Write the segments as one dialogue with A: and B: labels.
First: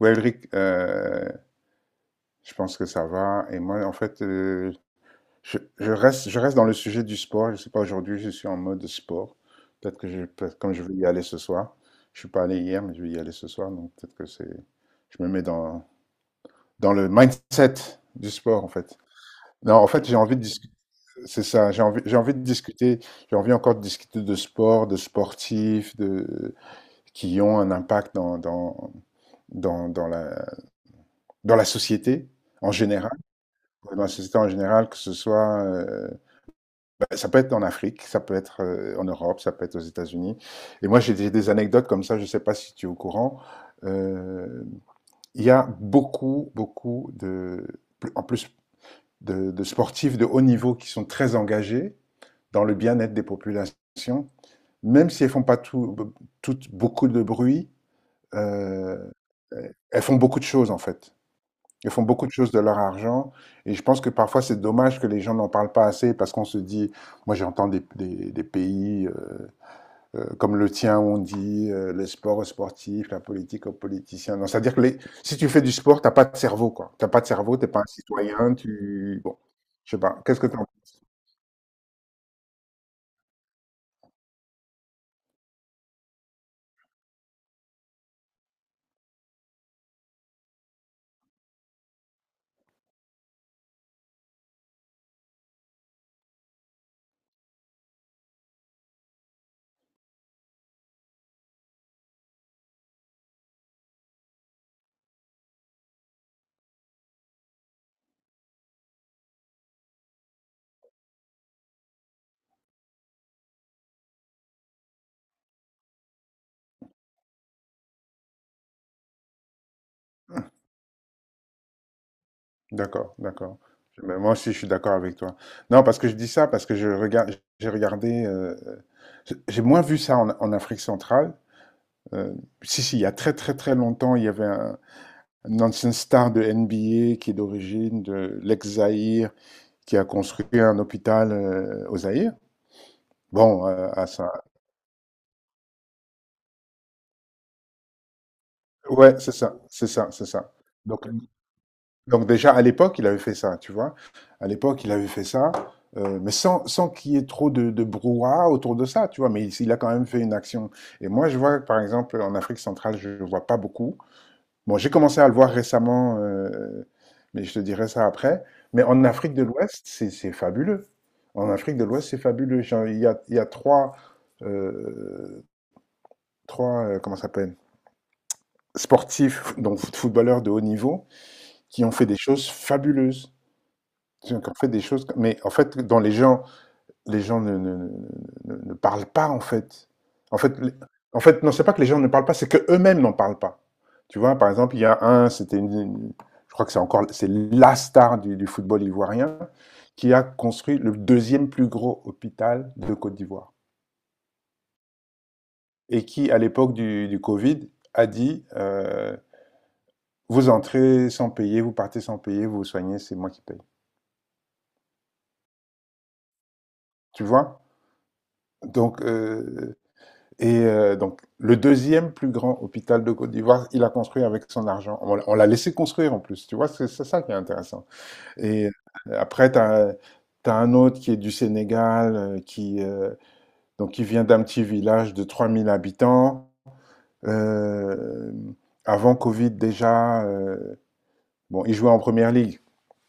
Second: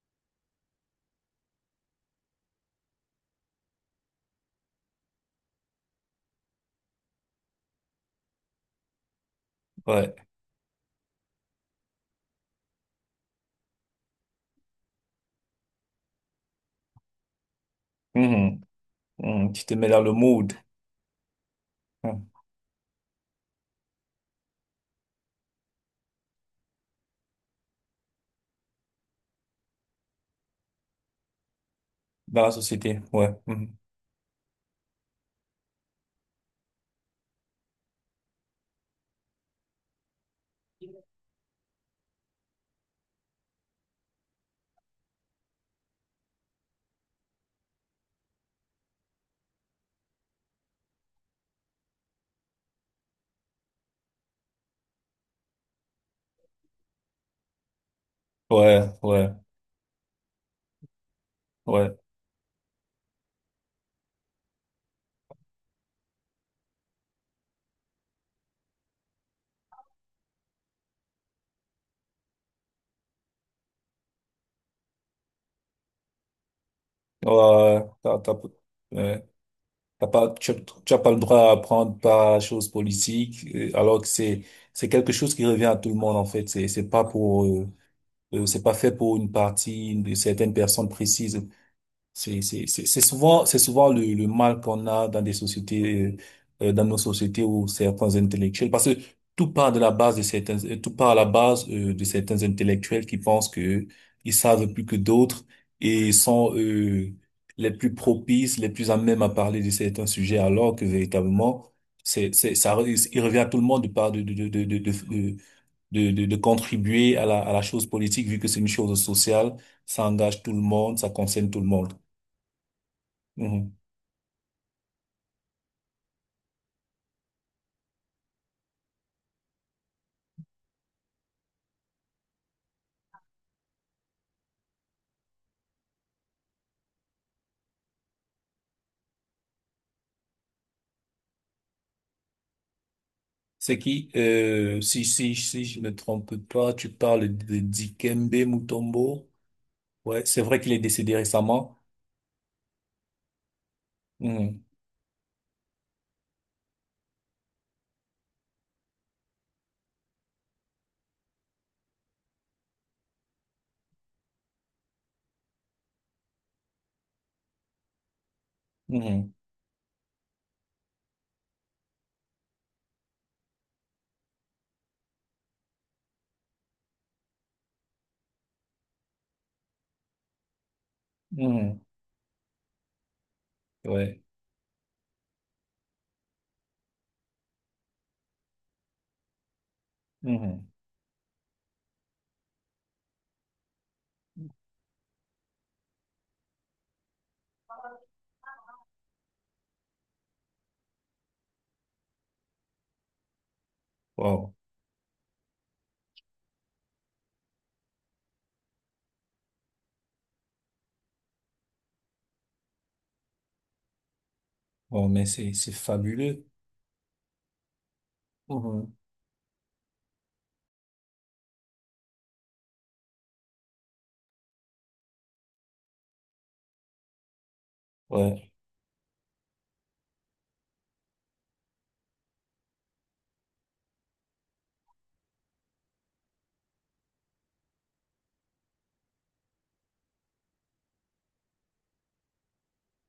A: Ouais, Elric, je pense que ça va. Et moi, en fait, je reste, je reste dans le sujet du sport. Je sais pas, aujourd'hui, je suis en mode sport. Peut-être que
B: Ouais.
A: comme je vais y aller ce soir, je suis pas allé hier, mais je vais y aller ce soir. Donc, peut-être que je me mets dans le mindset du
B: Mhm.
A: sport, en fait.
B: Mhm. Tu te
A: Non, en
B: mets dans
A: fait,
B: le
A: j'ai envie de
B: mood,
A: discuter. C'est ça, j'ai
B: hein,
A: envie de discuter. J'ai envie encore de discuter de sport, de sportifs, de, qui ont un impact dans, dans la, dans la société
B: dans la
A: en
B: société.
A: général
B: Ouais. Mhm.
A: que ce soit, bah, ça peut être en Afrique, ça peut être en Europe, ça peut être aux États-Unis. Et moi, j'ai des anecdotes comme ça, je ne sais pas si tu es au courant. Euh, Il y a beaucoup, beaucoup de, en plus de sportifs de haut niveau qui sont très engagés dans le bien-être des populations, même si elles font pas tout, toutes beaucoup de bruit.
B: Ouais,
A: euh,
B: ouais,
A: Elles font beaucoup de choses en fait. Ils
B: ouais.
A: font beaucoup de choses de leur argent et je pense que parfois c'est dommage que les gens n'en parlent pas assez parce qu'on se dit, moi j'entends des pays comme le tien où on dit le sport aux sportifs, la politique aux politiciens. Non, c'est-à-dire que les, si tu fais du sport, t'as pas de cerveau quoi. T'as pas de cerveau, t'es pas
B: Ouais,
A: un citoyen, tu...
B: ouais.
A: Bon, je sais
B: T'as
A: pas,
B: pas,
A: qu'est-ce que
B: tu,
A: tu en penses?
B: tu as pas le droit à apprendre par chose politique, alors que c'est quelque chose qui revient à tout le monde, en fait. C'est pas pour, c'est pas fait pour une partie, certaines personnes précises. C'est souvent le mal qu'on a dans des sociétés, dans nos sociétés où certains intellectuels, parce que tout part de la base de certains, tout part à la base, de certains intellectuels qui pensent que ils savent plus que d'autres et sont, les plus propices, les plus à même à parler de certains sujets, alors que véritablement, ça, il revient à tout le monde de par- de contribuer à la chose politique, vu que c'est une chose sociale, ça engage tout le monde, ça concerne tout le monde.
A: D'accord, d'accord.
B: Mhm.
A: Mais moi aussi je suis d'accord avec toi. Non, parce que je dis ça parce que je regarde, j'ai regardé, j'ai moins vu ça en Afrique centrale. Euh, Si, si, il y a très très très longtemps, il y avait un ancien star de NBA qui est d'origine de l'ex-Zaïre, qui a construit un hôpital au Zaïre. Bon,
B: C'est
A: à
B: qui,
A: ça.
B: si je me trompe pas, tu parles de Dikembe
A: Ouais,
B: Mutombo.
A: c'est ça, c'est ça,
B: Ouais,
A: c'est
B: c'est
A: ça.
B: vrai qu'il est
A: Donc,
B: décédé récemment.
A: donc déjà, à l'époque, il avait fait ça, tu vois. À
B: Mhm.
A: l'époque, il avait fait ça, mais sans qu'il y ait trop de brouhaha autour de ça, tu vois. Mais il a quand même fait une action. Et moi, je vois, par exemple, en Afrique centrale, je ne vois pas beaucoup. Bon, j'ai commencé à le voir récemment, mais je te dirai ça après. Mais en
B: Mhm.
A: Afrique de l'Ouest, c'est fabuleux. En Afrique de l'Ouest, c'est fabuleux. Genre, il y a 3, heu, 3, comment ça s'appelle? Sportifs, donc footballeurs de haut niveau,
B: Mhm.
A: qui ont fait des choses fabuleuses.
B: Ouais.
A: Qui ont fait des choses mais en fait, dans les gens ne parlent pas en fait. En fait,
B: Mhm.
A: les, en fait, non, c'est pas que les gens ne parlent pas, c'est que eux-mêmes n'en parlent pas. Tu vois, par exemple, il y a un, c'était je crois que c'est encore, c'est la star du football ivoirien qui a construit le deuxième plus gros hôpital de Côte d'Ivoire
B: Wow.
A: et qui, à l'époque du Covid, a dit vous entrez sans payer, vous partez sans payer, vous vous soignez, c'est moi qui paye.
B: Wow, mais c'est fabuleux.
A: Tu vois?
B: Mhm.
A: Donc, euh, Et donc, le deuxième plus grand hôpital de Côte d'Ivoire, il a construit avec son argent. On l'a laissé construire en plus, tu vois, c'est ça qui est intéressant.
B: Ouais.
A: Et après, tu as un autre qui est du Sénégal, donc, qui vient d'un petit village de 3 000 habitants. Euh, Avant Covid déjà, bon, il jouait en première ligue.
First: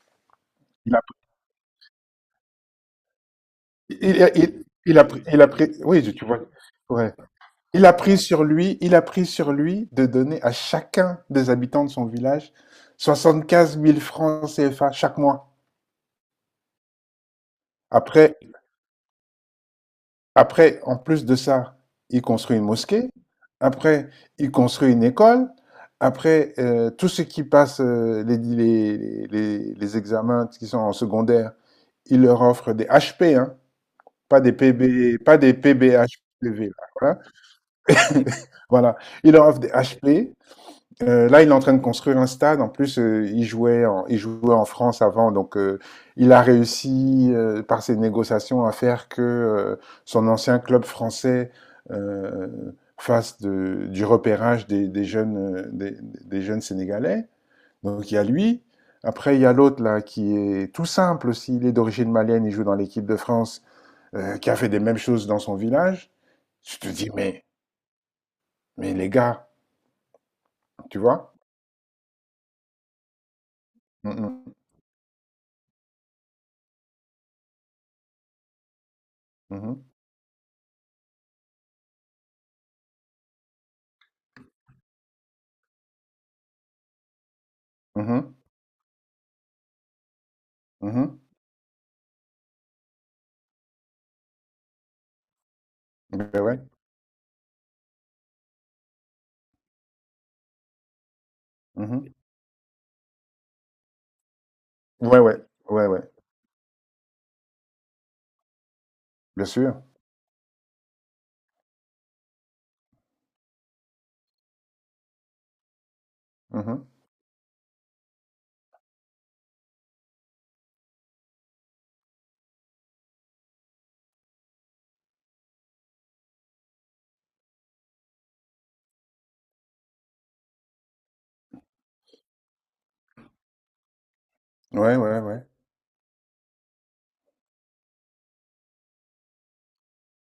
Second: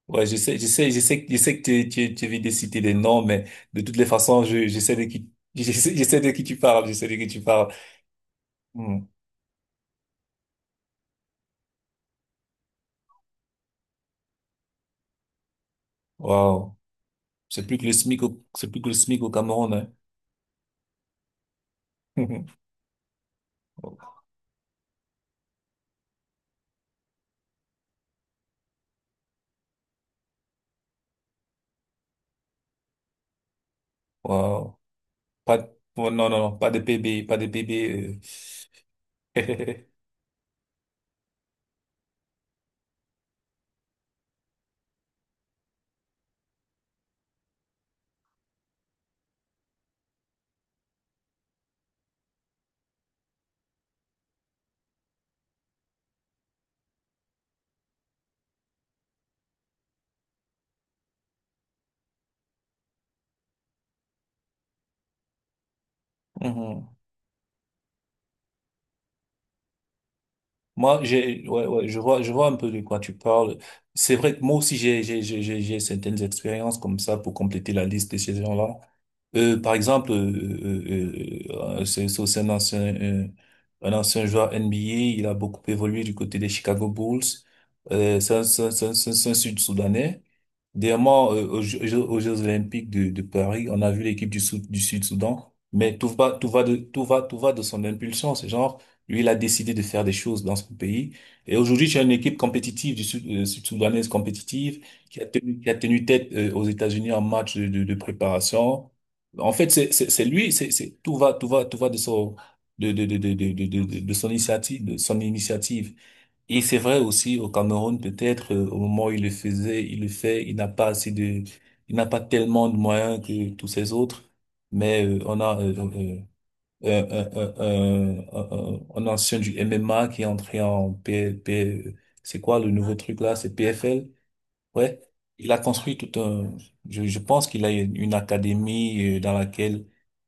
B: Ouais,
A: Il a,
B: je sais que tu viens de citer des noms, mais de toutes les façons, je sais de qui,
A: il a pris,
B: je
A: oui,
B: sais
A: tu
B: de
A: vois,
B: qui tu parles, je sais
A: ouais.
B: de qui tu parles.
A: Il a pris sur lui, il a
B: Mhm.
A: pris sur lui de donner à chacun des habitants de son village 75 000 francs CFA chaque mois.
B: Wow. C'est plus que le SMIC
A: Après,
B: au, c'est plus que le SMIC au Cameroun,
A: après, en plus de ça, il
B: hein.
A: construit une mosquée. Après, il construit une école. Après, tous ceux qui passent les examens qui sont en secondaire, il leur offre des HP, hein, pas des
B: Wow.
A: PB, pas des
B: Pas de- oh, non,
A: PBHPV.
B: pas
A: Là,
B: de
A: voilà.
B: bébé, pas de bébé.
A: Voilà. Il leur offre des
B: euh.
A: HP. Là, il est en train de construire un stade. En plus, il jouait en France avant, donc il a réussi par ses négociations à faire que son ancien club français euh, du repérage des jeunes, des jeunes sénégalais. Donc il y a lui. Après, il y a l'autre là qui est tout simple aussi. Il est d'origine malienne. Il joue dans l'équipe de France, qui a fait des mêmes choses dans son village. Tu te
B: Mhm.
A: dis mais les gars, tu
B: Moi,
A: vois?
B: ouais, ouais, je vois un peu de quoi tu parles. C'est vrai que
A: Mhm,
B: moi aussi, j'ai certaines expériences comme ça pour compléter la liste de ces gens-là. Par
A: mhm,
B: exemple, c'est aussi un ancien joueur NBA. Il a beaucoup évolué du côté des Chicago Bulls.
A: mhm,
B: C'est un Sud-Soudanais.
A: mhm.
B: Dernièrement, aux Jeux- Olympiques de Paris, on a vu l'équipe Sou- du Sud-Soudan, mais
A: Beh, ouais.
B: tout va de son impulsion. C'est genre, lui, il a décidé de faire des choses dans son pays. Et aujourd'hui, j'ai une
A: Mmh.
B: équipe compétitive du Sud, Sud-Soudanaise compétitive
A: Ouais, ouais.
B: qui a
A: Ouais, ouais.
B: tenu tête, aux États-Unis en match de préparation.
A: Bien
B: En fait,
A: sûr.
B: c'est lui, tout va de son, de son initiative, de son initiative. Et c'est
A: Mmh.
B: vrai aussi au Cameroun, peut-être au moment où il le faisait, il le fait, il n'a pas assez de, il n'a pas tellement de moyens que tous ces autres, mais on a un ancien du MMA qui est entré P- c'est quoi le nouveau truc là, c'est PFL,
A: Ouais,
B: ouais,
A: ouais, ouais.
B: il a construit tout un, je pense qu'il a une académie dans laquelle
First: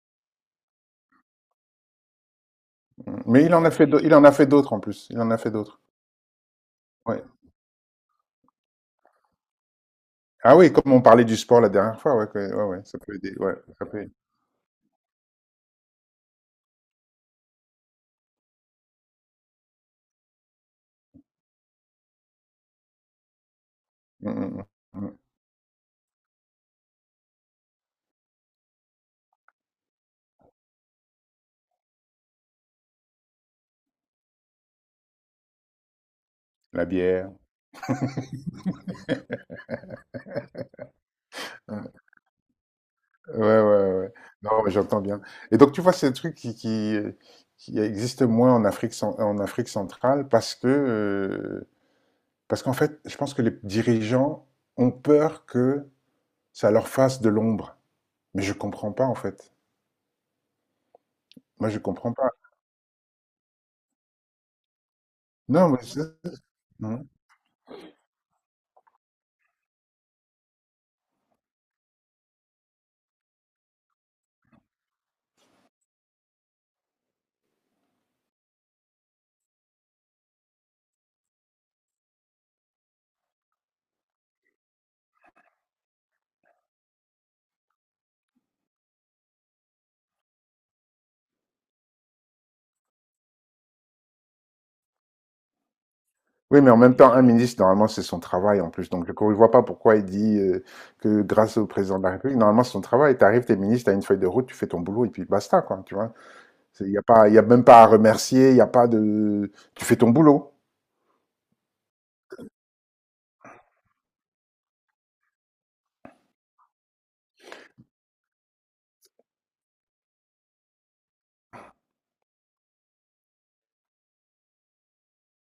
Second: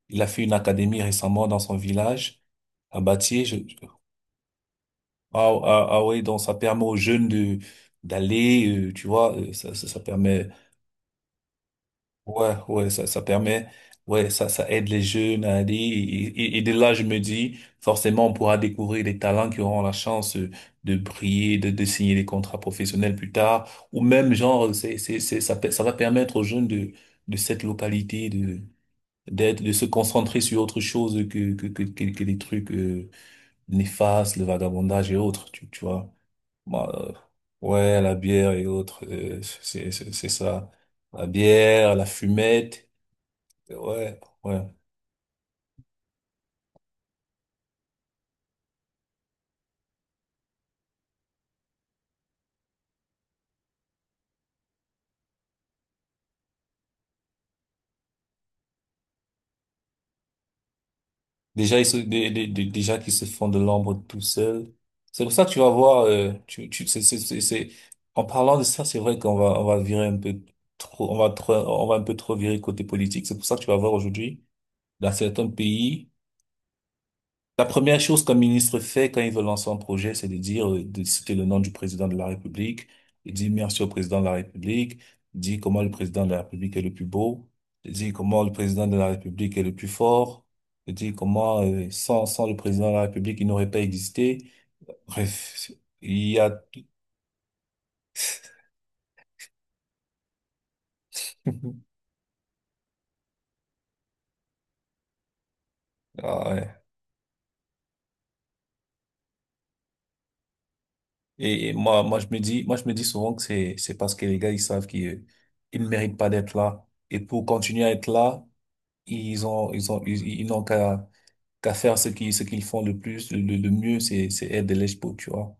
B: il a fait une académie récemment dans son village à
A: Mmh. Mais
B: Batier,
A: il en a fait d'autres en plus. Il en a fait d'autres.
B: ah oui, donc ça permet aux
A: Ouais.
B: jeunes de d'aller, tu vois, ça permet,
A: Ah oui, comme on parlait du sport la dernière fois, ouais, que
B: ouais,
A: ouais, ouais,
B: ouais,
A: ça peut
B: ça
A: aider, ouais,
B: permet,
A: ça peut aider.
B: ouais, ça aide les jeunes à aller. Et de là, je me dis, forcément, on pourra découvrir des talents qui auront la chance de briller, de signer des contrats professionnels plus tard, ou
A: Mmh
B: même
A: mh, mmh.
B: genre,
A: Mmh.
B: ça va permettre aux jeunes de cette localité de d'être, de se concentrer sur autre chose que les trucs néfastes, le vagabondage et autres, tu vois.
A: La
B: Bon,
A: bière.
B: ouais, la bière et autres, c'est ça. La
A: Mmh.
B: bière, la fumette,
A: Ouais, ouais, ouais, ouais.
B: ouais, ouais.
A: Non, mais j'entends bien. Et donc tu vois, c'est un truc qui qui existe moins en Afrique cen en Afrique centrale parce que, parce qu'en fait, je pense que les dirigeants ont peur que ça leur fasse de l'ombre. Mais je comprends pas en fait. Moi,
B: Déjà
A: je
B: ils se,
A: comprends pas.
B: dé- dé- dé- déjà qu'ils se font de l'ombre tout seuls. C'est pour ça que tu vas
A: Non, mais
B: voir,
A: c'est
B: tu tu
A: mmh.
B: c'est- en parlant de ça, c'est vrai qu'on va on va virer un peu trop, on va un peu trop virer côté politique. C'est pour ça que tu vas voir aujourd'hui dans certains pays. La première chose qu'un ministre fait quand il veut lancer un projet, c'est de dire, de citer le nom du président de la République, il dit merci au président de la République, il dit comment le président de la République est le plus beau, il dit comment le président de la République est le plus fort, il dit comment sans, sans le président de la République, il n'aurait pas existé. Bref, il y a
A: Oui, mais en
B: tout.
A: même temps, un ministre, normalement, c'est son travail en plus. Donc, je ne vois pas pourquoi il dit que grâce au président de la République, normalement, c'est son travail. Tu arrives, t'es ministre, t'as une feuille de route, tu fais ton boulot et puis basta, quoi. Tu vois,
B: Ah ouais.
A: il n'y a pas, y a même pas à remercier, il n'y a pas de. Tu fais ton boulot.
B: Moi, moi, je me dis, moi, je me dis souvent que c'est parce que les gars, ils savent qu'ils, ils ne méritent pas d'être là. Et pour continuer à être là, ils n'ont qu'à qu'à faire ce qu'ils font le plus le mieux c'est aider les pauvres, tu vois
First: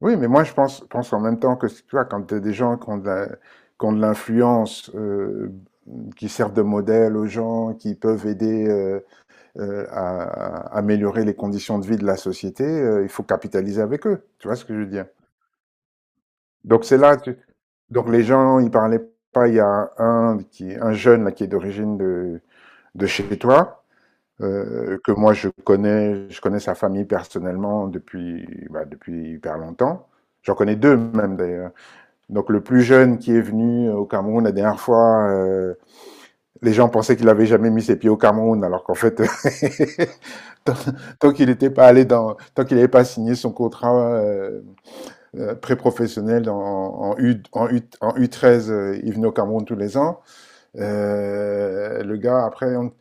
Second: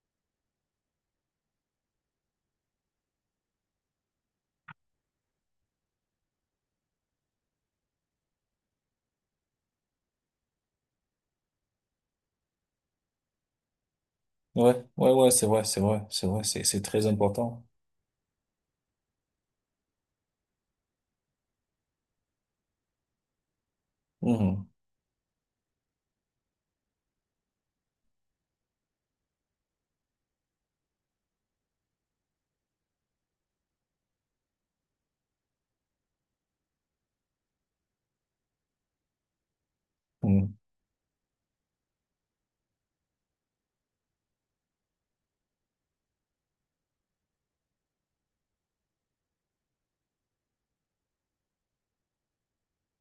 A: Oui, mais moi, pense en même temps que, tu vois, quand t'as des gens qui ont de l'influence, qui servent de modèle aux gens, qui peuvent aider, à améliorer les conditions de vie de la société, il faut capitaliser avec eux. Tu vois ce que je veux dire?
B: ouais c'est vrai c'est
A: Donc c'est
B: très
A: là, tu-
B: important.
A: donc les gens, ils parlaient pas. Il y a un jeune là qui est d'origine de chez toi,
B: Mhm.
A: que moi je connais sa famille personnellement depuis bah, depuis hyper longtemps. J'en connais deux même d'ailleurs. Donc le plus jeune qui est venu au Cameroun la dernière fois, les gens pensaient qu'il avait jamais mis ses pieds au Cameroun, alors qu'en fait
B: Mhm.
A: tant qu'il n'était pas tant qu'il n'avait pas signé son contrat pré-professionnel en U13, il venait au Cameroun tous les ans. Le gars,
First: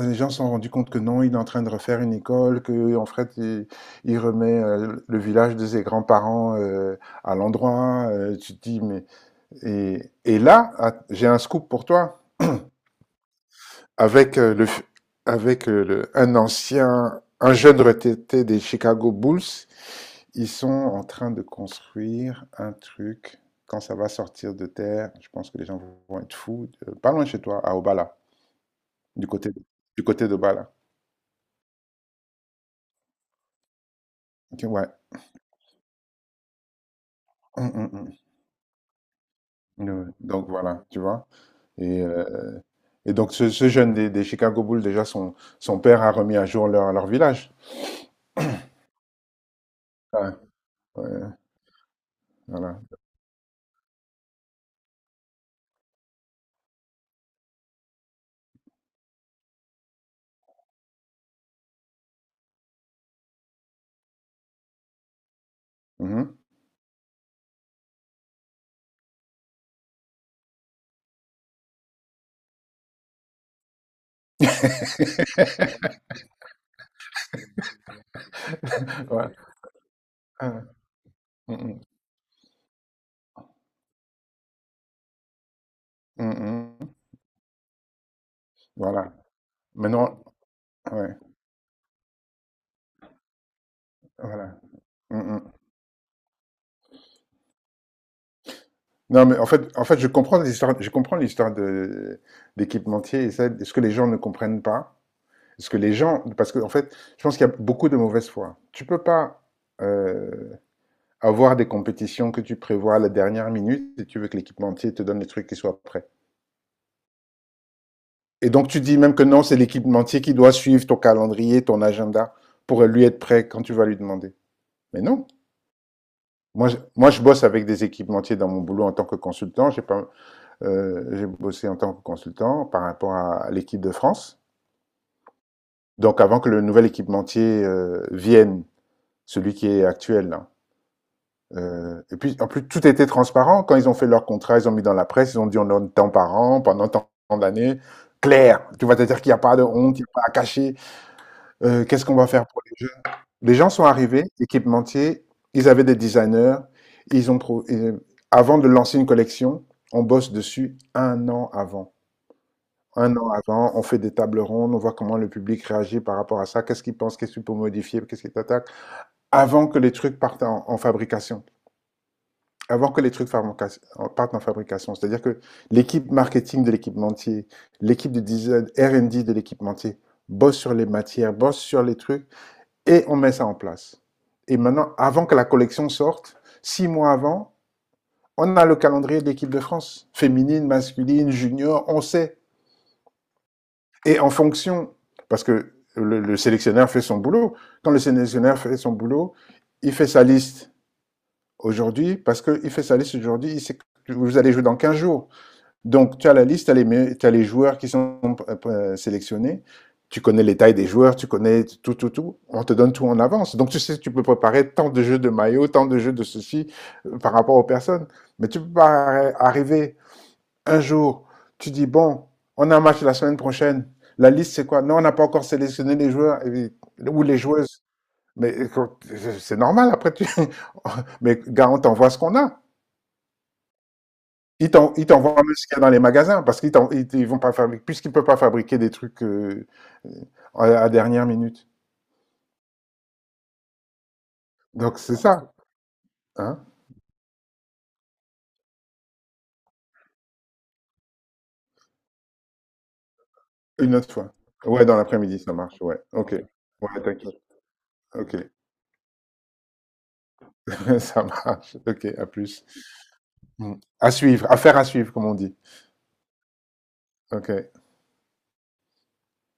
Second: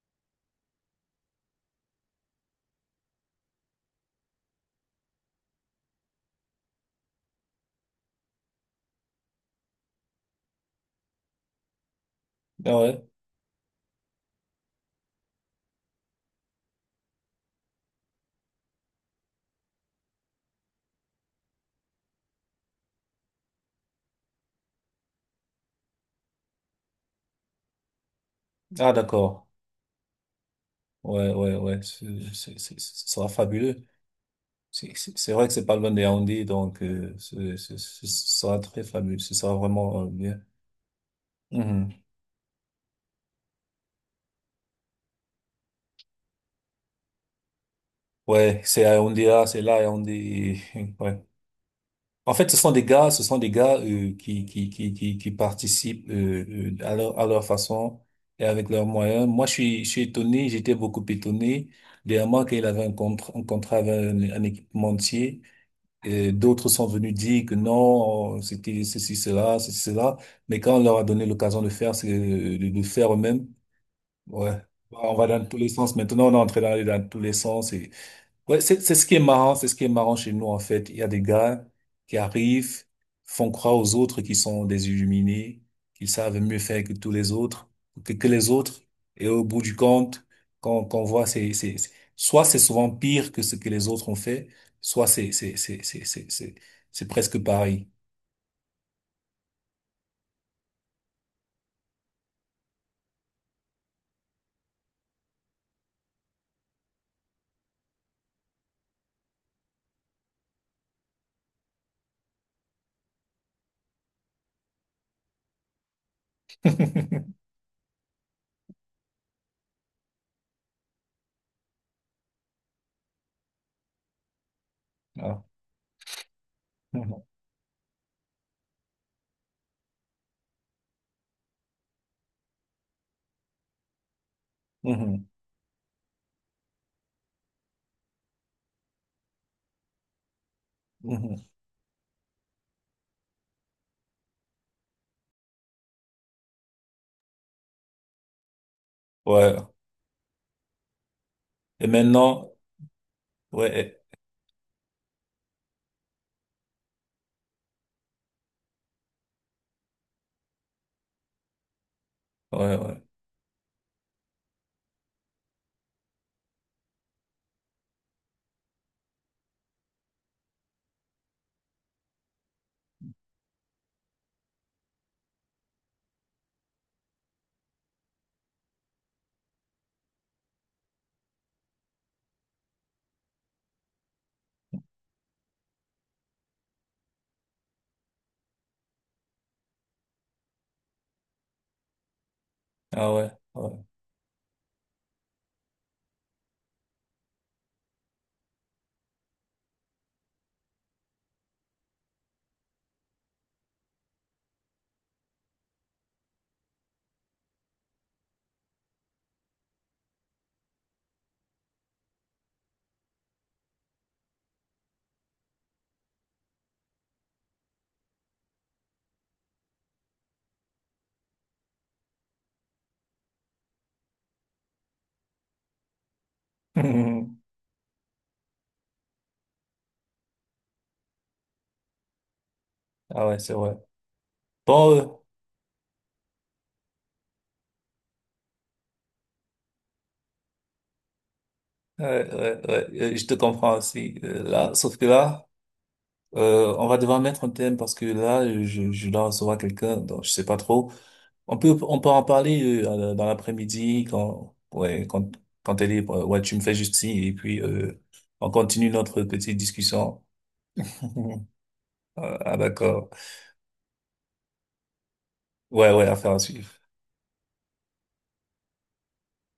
A: les gens se sont rendus compte que non, il est en train de refaire une école, que en fait, il remet le village de ses grands-parents à l'endroit. Tu te dis, mais et là, ah, j'ai un scoop pour toi
B: Ah ouais.
A: avec un ancien, un jeune retraité des Chicago Bulls. Ils sont en train de construire un truc. Quand ça va sortir de terre, je pense que les gens vont être fous. Pas loin de chez toi, à Obala,
B: Ah
A: du
B: d'accord.
A: côté, du côté d'Obala.
B: Ouais c'est- ce sera fabuleux.
A: Ok, ouais.
B: C'est vrai que c'est pas loin de Yaoundé donc
A: Hum, hum,
B: ce
A: hum.
B: sera très fabuleux, ce sera
A: Ouais,
B: vraiment
A: ouais.
B: bien.
A: Donc voilà, tu vois.
B: Mhm.
A: Et, donc ce jeune des Chicago Bulls, déjà, son père a remis à jour leur village.
B: Ouais, c'est à Yaoundé là, c'est là à
A: Ouais,
B: Yaoundé.
A: ouais,
B: Ouais. En fait, ce sont
A: voilà.
B: des gars, ce sont des gars qui participent à leur façon et avec leurs moyens. Moi, je suis étonné, j'étais beaucoup étonné. Dernièrement, qu'il avait un contrat avec un équipementier,
A: Mhm.
B: d'autres sont venus dire que non, c'était ceci, cela, ceci, cela. Mais quand on leur a donné l'occasion de faire, de faire eux-mêmes, ouais. On va dans tous les sens. Maintenant, on est en train d'aller dans tous les sens. Ouais, c'est ce qui est
A: Ouais.
B: marrant, c'est ce qui est marrant chez nous, en
A: Ah,
B: fait. Il y a des gars
A: mm,
B: qui arrivent, font croire aux autres qu'ils sont des illuminés, qu'ils
A: mm,
B: savent mieux
A: mm,
B: faire que
A: mm.
B: tous les autres, que les autres.
A: Voilà.
B: Et au bout du
A: Maintenant,
B: compte, quand on
A: ouais,
B: voit, soit c'est souvent pire que ce que les autres ont fait,
A: voilà.
B: soit
A: Mm.
B: c'est presque pareil.
A: Non, mais en fait, je comprends l'histoire de d'équipementier et ça, ce que les gens ne comprennent pas, ce que les gens, parce que en fait, je pense qu'il y a beaucoup de mauvaise foi. Tu peux pas euh, avoir des compétitions que tu prévois à la dernière minute et tu veux que l'équipementier te donne les trucs qui soient prêts. Et donc tu dis même que non, c'est l'équipementier qui doit suivre ton calendrier, ton agenda pour lui être prêt quand tu vas lui demander. Mais non.
B: Ah.
A: Moi, je
B: Mhm.
A: bosse avec des équipementiers dans mon boulot en tant que consultant. J'ai pas. J'ai bossé en tant que consultant par rapport à l'équipe de France.
B: Mhm.
A: Donc avant que le nouvel équipementier vienne, celui qui est actuel, hein.
B: Mhm.
A: Et puis en plus tout était transparent. Quand ils ont fait leur contrat, ils ont mis dans la presse, ils ont dit on donne tant par an pendant tant d'années. Clair, tu vas te dire qu'il n'y a
B: Ouais.
A: pas de honte, il n'y a pas à cacher.
B: Et
A: Qu'est-ce qu'on va faire
B: maintenant,
A: pour les jeunes? Les gens sont
B: ouais,
A: arrivés, équipementiers, ils avaient des designers, ils ont pro- euh, avant de lancer une collection, on bosse dessus un an avant.
B: ouais, ouais.
A: Un an avant, on fait des tables rondes, on voit comment le public réagit par rapport à ça, qu'est-ce qu'il pense, qu'est-ce qu'il peut modifier, qu'est-ce qu'il attaque, avant que les trucs partent en fabrication, avant que les trucs partent en fabrication. C'est-à-dire que l'équipe marketing de l'équipementier, l'équipe de design, R&D de l'équipementier, bosse sur les matières, bosse sur les trucs, et on met ça en place. Et maintenant, avant que la collection sorte, 6 mois avant, on a le calendrier de l'équipe de France, féminine, masculine, junior, on sait.
B: Ah ouais, ouais.
A: Et en fonction, parce que le sélectionneur fait son boulot, quand le sélectionneur fait son boulot, il fait sa liste aujourd'hui, parce qu'il fait sa liste aujourd'hui, il sait que vous allez jouer dans 15 jours. Donc, tu as la liste, tu as les joueurs qui sont sélectionnés, tu connais les tailles des joueurs, tu connais tout, tout, tout. On te donne tout en avance. Donc, tu sais, tu peux préparer tant de jeux de maillots, tant de jeux de ceci par rapport aux personnes. Mais tu peux pas arriver un jour, tu dis, bon, on a un match la semaine prochaine. La liste, c'est quoi? Non, on n'a pas encore sélectionné les ou les joueuses. Mais quand, c'est normal, après, tu... Mais gars, on t'envoie ce qu'on a.
B: Ah ouais, c'est vrai. Bon,
A: Ils t'envoient même ce qu'il y a dans les magasins parce qu'ils vont pas fabriquer, puisqu'ils ne peuvent pas fabriquer des trucs à la dernière minute.
B: Ouais, je te comprends aussi. Euh, là, sauf
A: Donc,
B: que
A: c'est
B: là,
A: ça, hein?
B: on va devoir mettre un thème parce que là, je dois recevoir quelqu'un, donc je sais pas trop. On peut en parler dans
A: Une
B: l'après-midi
A: autre fois. Ouais, dans l'après-midi, ça
B: quand
A: marche,
B: elle
A: ouais.
B: est
A: Ok.
B: ouais, tu me fais juste
A: Ouais,
B: signe et
A: t'inquiète.
B: puis
A: Ok.
B: on continue notre petite discussion.
A: Ça marche. Ok, à
B: Ah,
A: plus.
B: d'accord.
A: Mm. À suivre, à suivre, comme on dit.
B: Ouais, ouais, affaire à suivre.
A: Ok.